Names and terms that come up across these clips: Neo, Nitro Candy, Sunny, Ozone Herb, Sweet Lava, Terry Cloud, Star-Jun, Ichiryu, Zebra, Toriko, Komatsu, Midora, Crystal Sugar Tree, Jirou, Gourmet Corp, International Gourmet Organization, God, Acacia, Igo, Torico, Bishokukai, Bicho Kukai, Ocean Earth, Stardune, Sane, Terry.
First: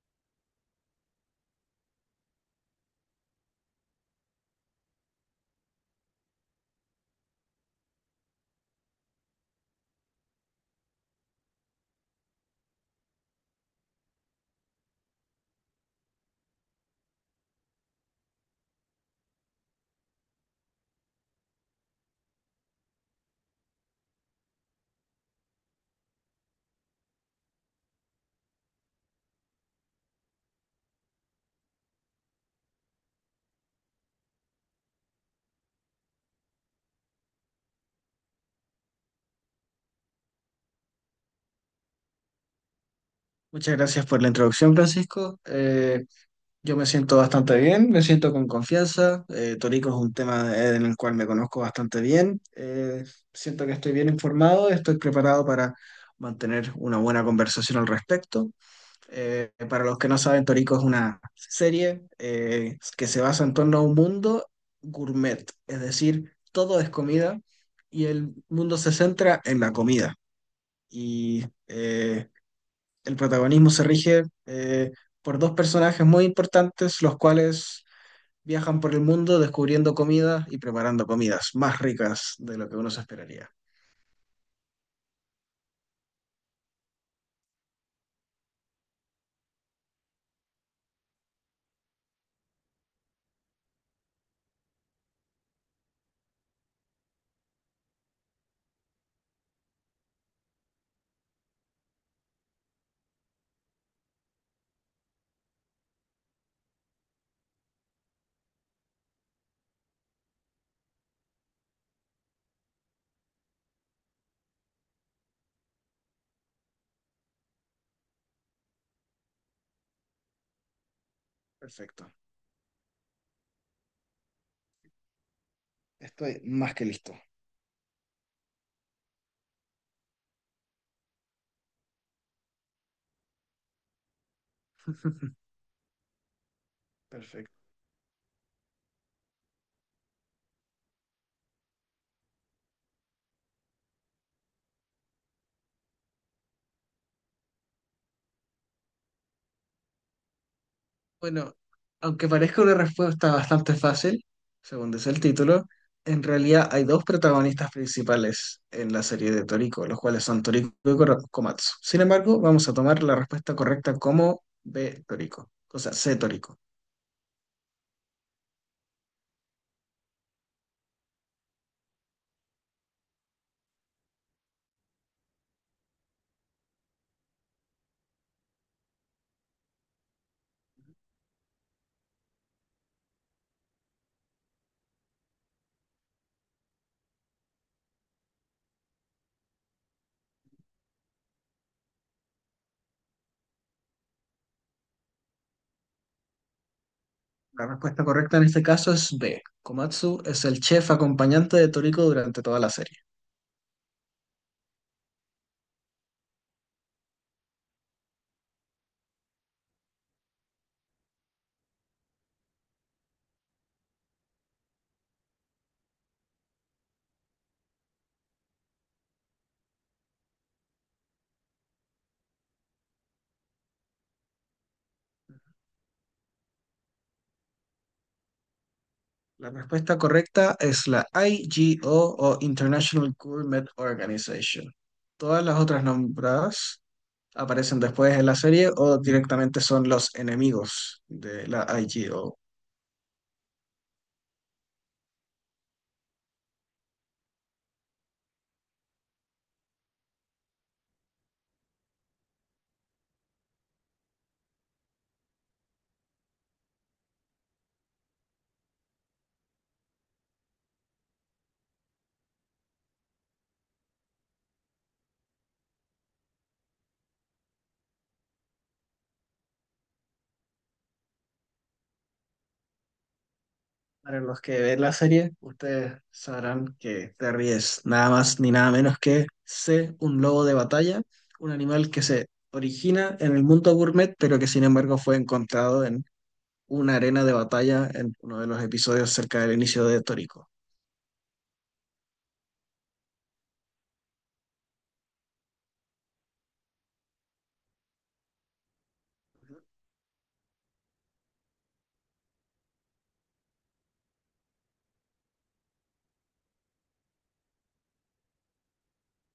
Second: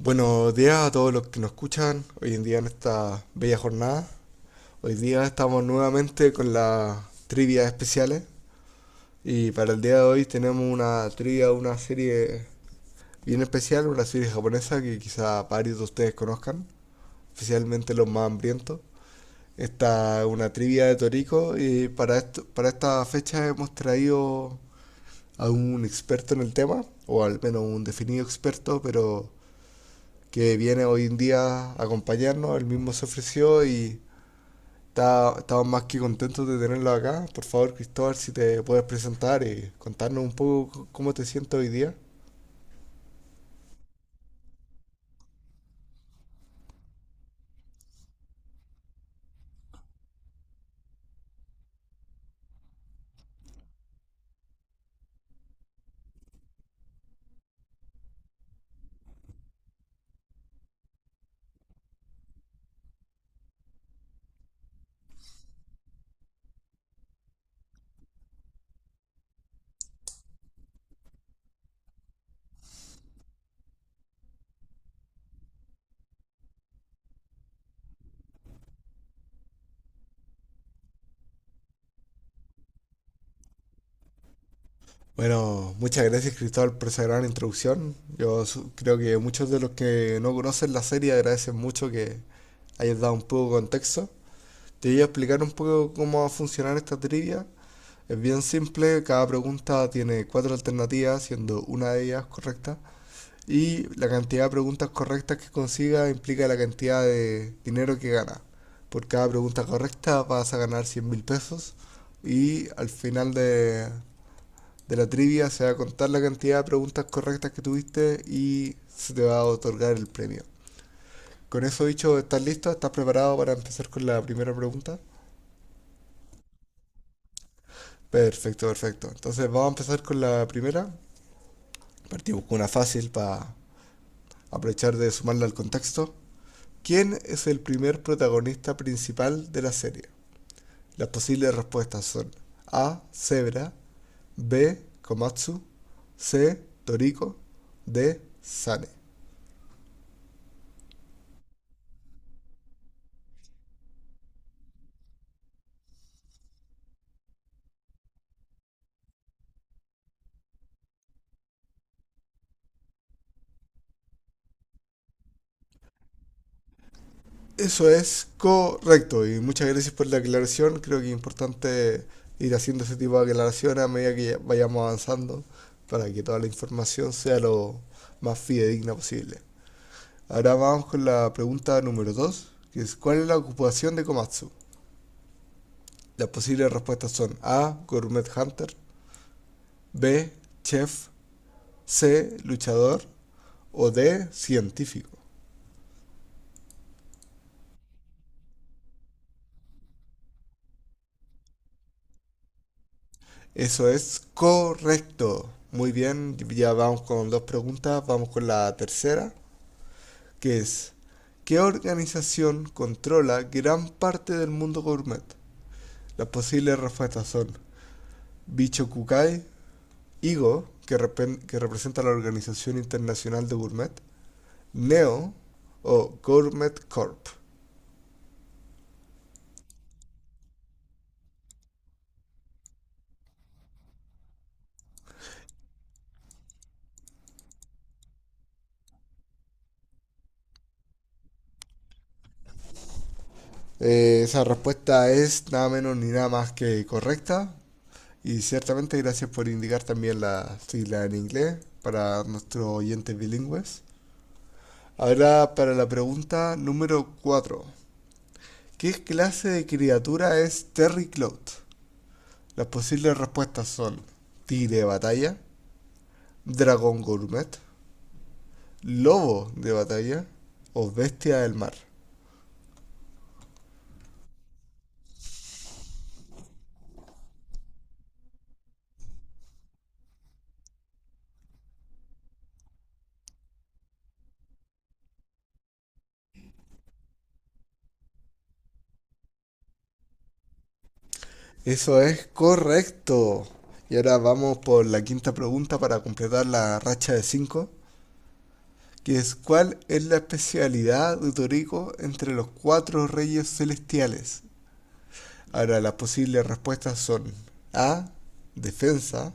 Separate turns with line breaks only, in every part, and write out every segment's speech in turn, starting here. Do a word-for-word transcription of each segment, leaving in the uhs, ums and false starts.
Buenos días a todos los que nos escuchan hoy en día en esta bella jornada. Hoy día estamos nuevamente con las trivias especiales y para el día de hoy tenemos una trivia, una serie bien especial, una serie japonesa que quizá varios de ustedes conozcan, especialmente los más hambrientos. Esta es una trivia de Toriko y para, esto, para esta fecha hemos traído a un experto en el tema, o al menos un definido experto, pero que viene hoy en día a acompañarnos, él mismo se ofreció y está- estamos más que contentos de tenerlo acá. Por favor, Cristóbal, si te puedes presentar y contarnos un poco cómo te sientes hoy día.
Muchas gracias por la introducción, Francisco. Eh, yo me siento bastante bien, me siento con confianza. Eh, Torico es un tema eh, en el cual me conozco bastante bien. Eh, siento que estoy bien informado, estoy preparado para mantener una buena conversación al respecto. Eh, para los que no saben, Torico es una serie eh, que se basa en torno a un mundo gourmet, es decir, todo es comida y el mundo se centra en la comida. Y eh, el protagonismo se rige eh, por dos personajes muy importantes, los cuales viajan por el mundo descubriendo comida y preparando comidas más ricas de lo que uno se esperaría.
Bueno, muchas gracias Cristóbal por esa gran introducción. Yo creo que muchos de los que no conocen la serie agradecen mucho que hayas dado un poco de contexto. Te voy a explicar un poco cómo va a funcionar esta trivia. Es bien simple, cada pregunta tiene cuatro alternativas, siendo una de ellas correcta. Y la cantidad de preguntas correctas que consiga implica la cantidad de dinero que gana. Por cada pregunta correcta vas a ganar cien mil pesos y al final de, de la trivia se va a contar la cantidad de preguntas correctas que tuviste y se te va a otorgar el premio. Con eso
Perfecto.
dicho, ¿estás listo? ¿Estás preparado para empezar con la primera pregunta?
Estoy más que listo.
Perfecto, perfecto. Entonces vamos a empezar con la primera. Partimos con una fácil para aprovechar de sumarla al contexto. ¿Quién es
Perfecto.
el primer protagonista principal de la serie? Las posibles respuestas son A. Zebra. B. Komatsu. C. Toriko. D. Sane.
Bueno, aunque parezca una respuesta bastante fácil, según dice el título, en realidad hay dos protagonistas principales en la serie de Toriko, los cuales son Toriko y Koro- Komatsu. Sin embargo, vamos a tomar la respuesta correcta como B Toriko, o sea, C Toriko.
Eso es correcto y muchas gracias por la aclaración. Creo que es importante ir haciendo ese tipo de aclaraciones a medida que vayamos avanzando para que toda la información sea lo más fidedigna posible. Ahora vamos con la pregunta número dos, que es ¿cuál es la ocupación de Komatsu? Las posibles respuestas son A. Gourmet Hunter. B. Chef. C. Luchador. O D. Científico.
La respuesta correcta en este caso es B. Komatsu es el chef acompañante de Toriko durante toda la serie.
Eso es correcto. Muy bien, ya vamos con dos preguntas. Vamos con la tercera, que es, ¿qué organización controla gran parte del mundo gourmet? Las posibles respuestas son Bicho Kukai, Igo, que, repen- que representa la Organización Internacional de Gourmet, Neo o Gourmet corp.
La respuesta correcta es la IGO o o International Gourmet Organization. Todas las otras nombradas aparecen después en la serie o directamente son los enemigos de la I G O.
Eh, esa respuesta es nada menos ni nada más que correcta. Y ciertamente gracias por indicar también la sigla en inglés para nuestros oyentes bilingües. Ahora para la pregunta número cuatro, ¿qué clase de criatura es Terry Cloud? Las posibles respuestas son tigre de batalla, dragón gourmet, lobo de batalla o bestia del mar.
Para los que ven la serie, ustedes sabrán que Terry es nada más ni nada menos que C, un lobo de batalla, un animal que se origina en el mundo gourmet, pero que sin embargo fue encontrado en una arena de batalla en uno de los episodios cerca del inicio de Toriko.
Eso es correcto. Y ahora vamos por la quinta pregunta para completar la racha de cinco, que es ¿cuál es la especialidad de Toriko entre los cuatro reyes celestiales? Ahora las posibles respuestas son A, defensa,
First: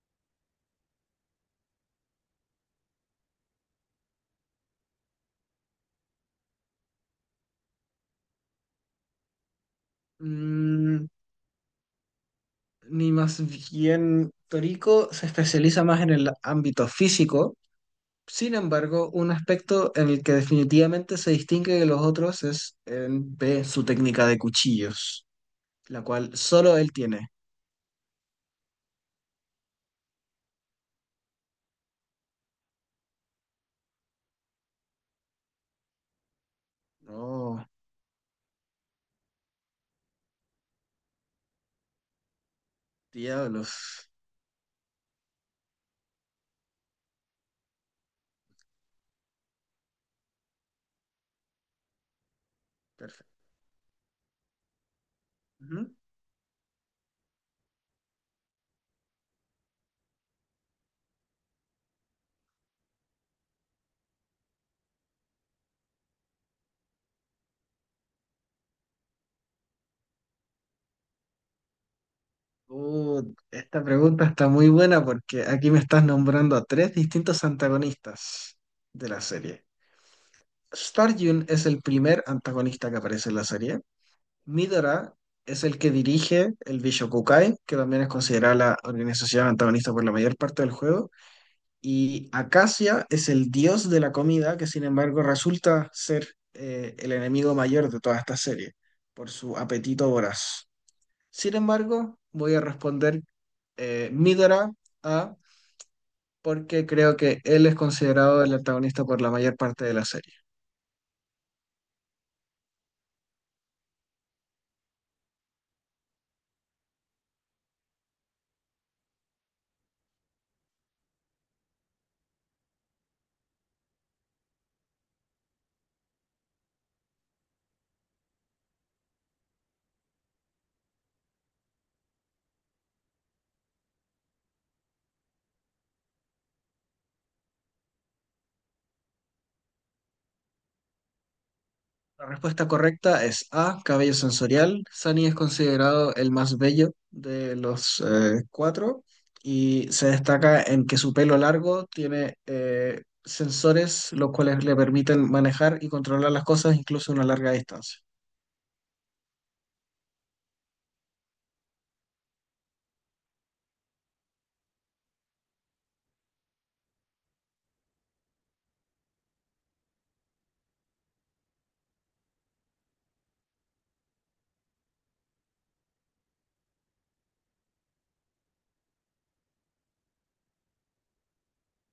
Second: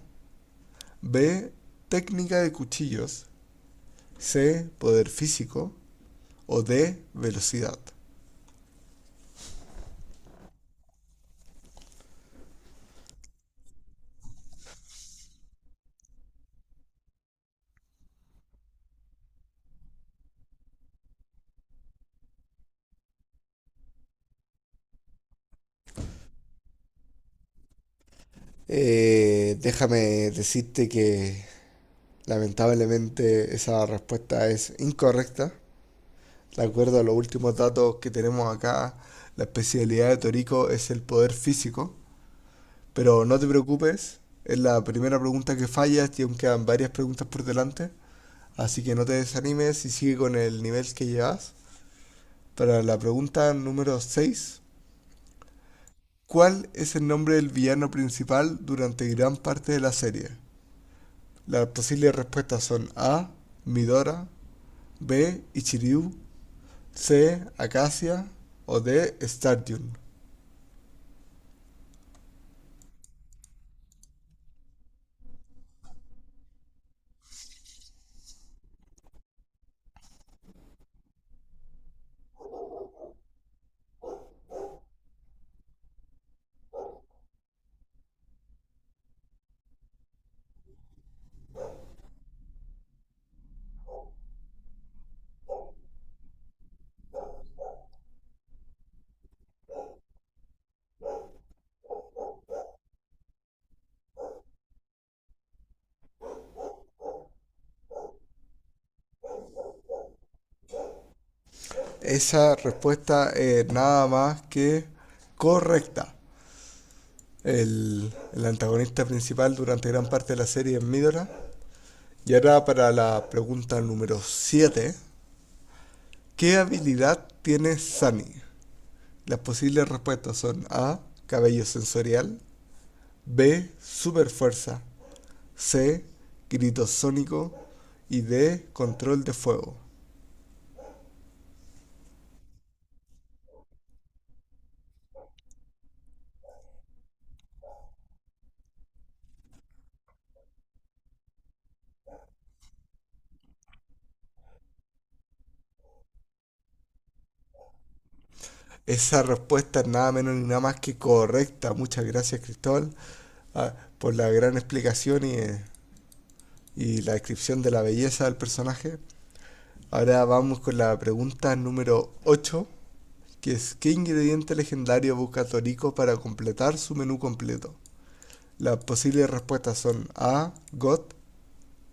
B, técnica de cuchillos, C, poder físico o D, velocidad.
Mm, ni más bien, Toriko se especializa más en el ámbito físico, sin embargo, un aspecto en el que definitivamente se distingue de los otros es en B, su técnica de cuchillos, la cual solo él tiene.
Eh, déjame decirte que lamentablemente esa respuesta es incorrecta. De acuerdo a los últimos
Oh,
datos que tenemos acá, la especialidad de Torico es el poder físico. Pero no te
diablos.
preocupes, es la primera pregunta que fallas y aún quedan varias preguntas por delante. Así que no te desanimes y sigue con el nivel que llevas. Para la
Perfecto.
pregunta número seis,
Ujú.
¿cuál es el nombre del villano principal durante gran parte de la serie? Las posibles respuestas son A, Midora, B, Ichiryu, C, Acacia o D, Stardune.
Uh, esta pregunta está muy buena porque aquí me estás nombrando a tres distintos antagonistas de la serie. Star-Jun es el primer antagonista que aparece en la serie. Midora es el que dirige el Bishokukai, que también es considerada la organización antagonista por la mayor parte del juego. Y Acacia es el dios de la comida, que sin embargo resulta ser eh, el enemigo mayor de toda esta serie, por su apetito voraz. Sin embargo, voy a responder eh, Midora A, porque creo que él es considerado el antagonista por la mayor parte de la serie.
Esa respuesta es nada más que correcta. El, el antagonista principal durante gran parte de la serie es Midora. Y ahora para la pregunta número siete, ¿qué habilidad tiene Sunny? Las posibles respuestas son A. Cabello sensorial. B. Super fuerza. C. Grito sónico. Y D. Control de fuego.
La respuesta correcta es A, cabello sensorial. Sunny es considerado el más bello de los eh, cuatro y se destaca en que su pelo largo tiene eh, sensores los cuales le permiten manejar y controlar las cosas incluso a una larga distancia.
Esa respuesta es nada menos ni nada más que correcta. Muchas gracias, Cristóbal, ah, por la gran explicación y, eh, y la descripción de la belleza del personaje. Ahora vamos con la pregunta número ocho, que es ¿qué ingrediente legendario busca Toriko para completar su menú completo? Las posibles respuestas son A, God,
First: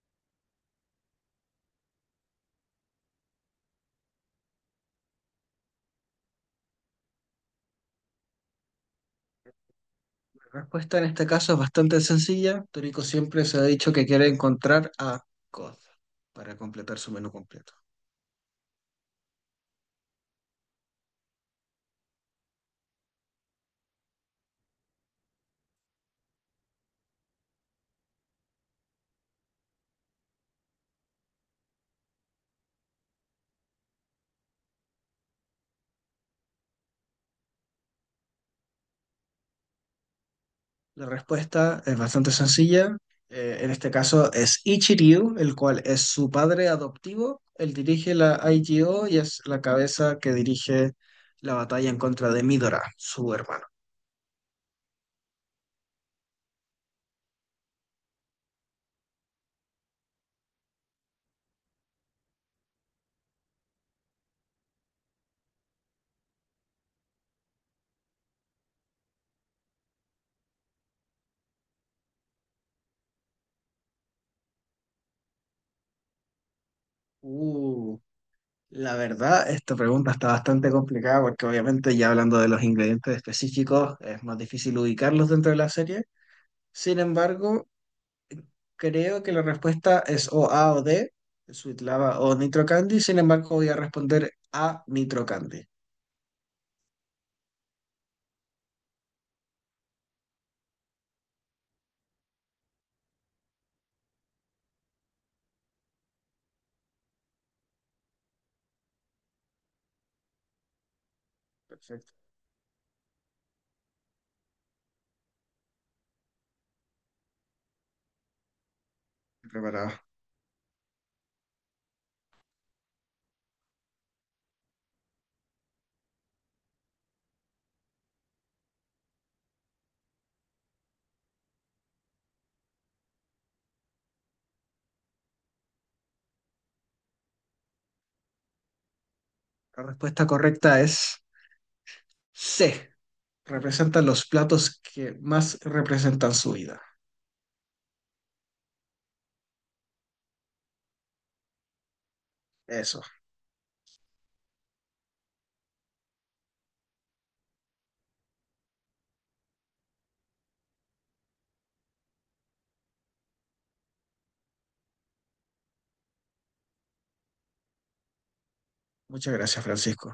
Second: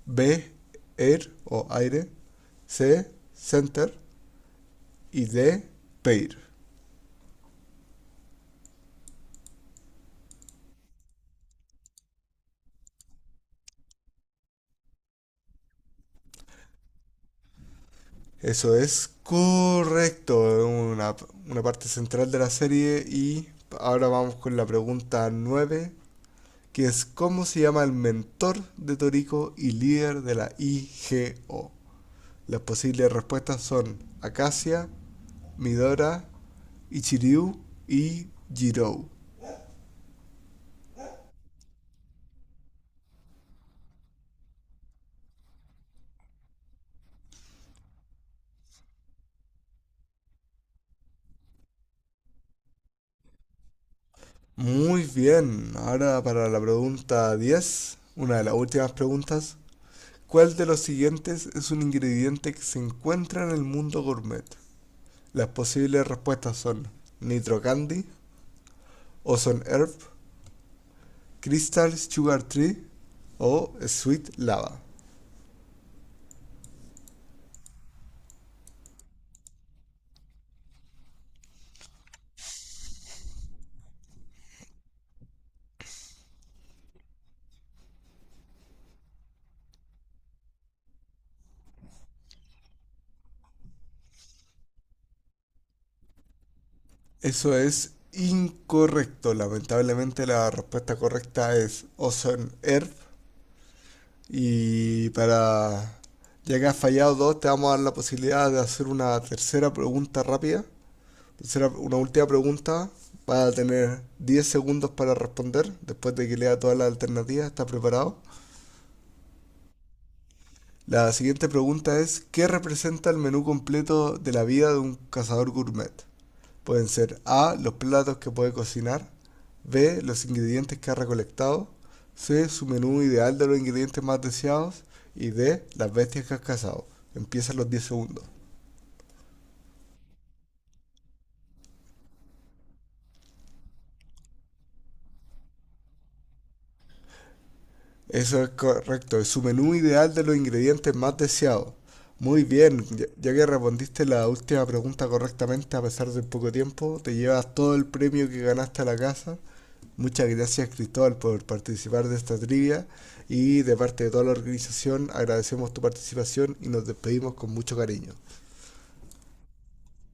B, Air o aire, C, Center y D, Pair.
La respuesta en este caso es bastante sencilla. Toriko siempre se ha dicho que quiere encontrar a God para completar su menú completo.
Eso es correcto, una, una parte central de la serie, y ahora vamos con la pregunta nueve, que es cómo se llama el mentor de Toriko y líder de la I G O. Las posibles respuestas son Acacia, Midora, Ichiryu y Jirou.
La respuesta es bastante sencilla. Eh, en este caso es Ichiryu, el cual es su padre adoptivo. Él dirige la I G O y es la cabeza que dirige la batalla en contra de Midora, su hermano.
Muy bien, ahora para la pregunta diez, una de las últimas preguntas. ¿Cuál de los siguientes es un ingrediente que se encuentra en el mundo gourmet? Las posibles respuestas son Nitro Candy, Ozone Herb, Crystal Sugar Tree o Sweet Lava.
Uh, la verdad, esta pregunta está bastante complicada porque obviamente ya hablando de los ingredientes específicos es más difícil ubicarlos dentro de la serie. Sin embargo, creo que la respuesta es o A o D, Sweet Lava o Nitro Candy. Sin embargo, voy a responder a Nitro Candy.
Eso es incorrecto. Lamentablemente la respuesta correcta es Ocean Earth. Y para... Ya que has fallado dos, te vamos a dar la posibilidad de hacer una tercera pregunta rápida. Tercera- una
Perfecto,
última pregunta. Vas a tener diez segundos para responder después de que lea todas las alternativas. ¿Estás preparado?
estoy preparado.
La siguiente pregunta es, ¿qué representa el menú completo de la vida de un cazador gourmet? Pueden ser A, los platos que puede cocinar, B, los ingredientes que ha recolectado, C, su menú ideal de los ingredientes más deseados y D, las bestias que has cazado. Empiezan los diez segundos.
La respuesta correcta es C. Representan los platos que más representan su vida.
Eso es correcto, es su menú ideal de los ingredientes más deseados. Muy bien,
Eso.
ya ya que respondiste la última pregunta correctamente a pesar del poco tiempo, te llevas todo el premio que ganaste a la casa. Muchas gracias Cristóbal por participar de esta trivia y de parte de toda la organización agradecemos tu participación y nos despedimos con mucho cariño.
Muchas gracias, Francisco.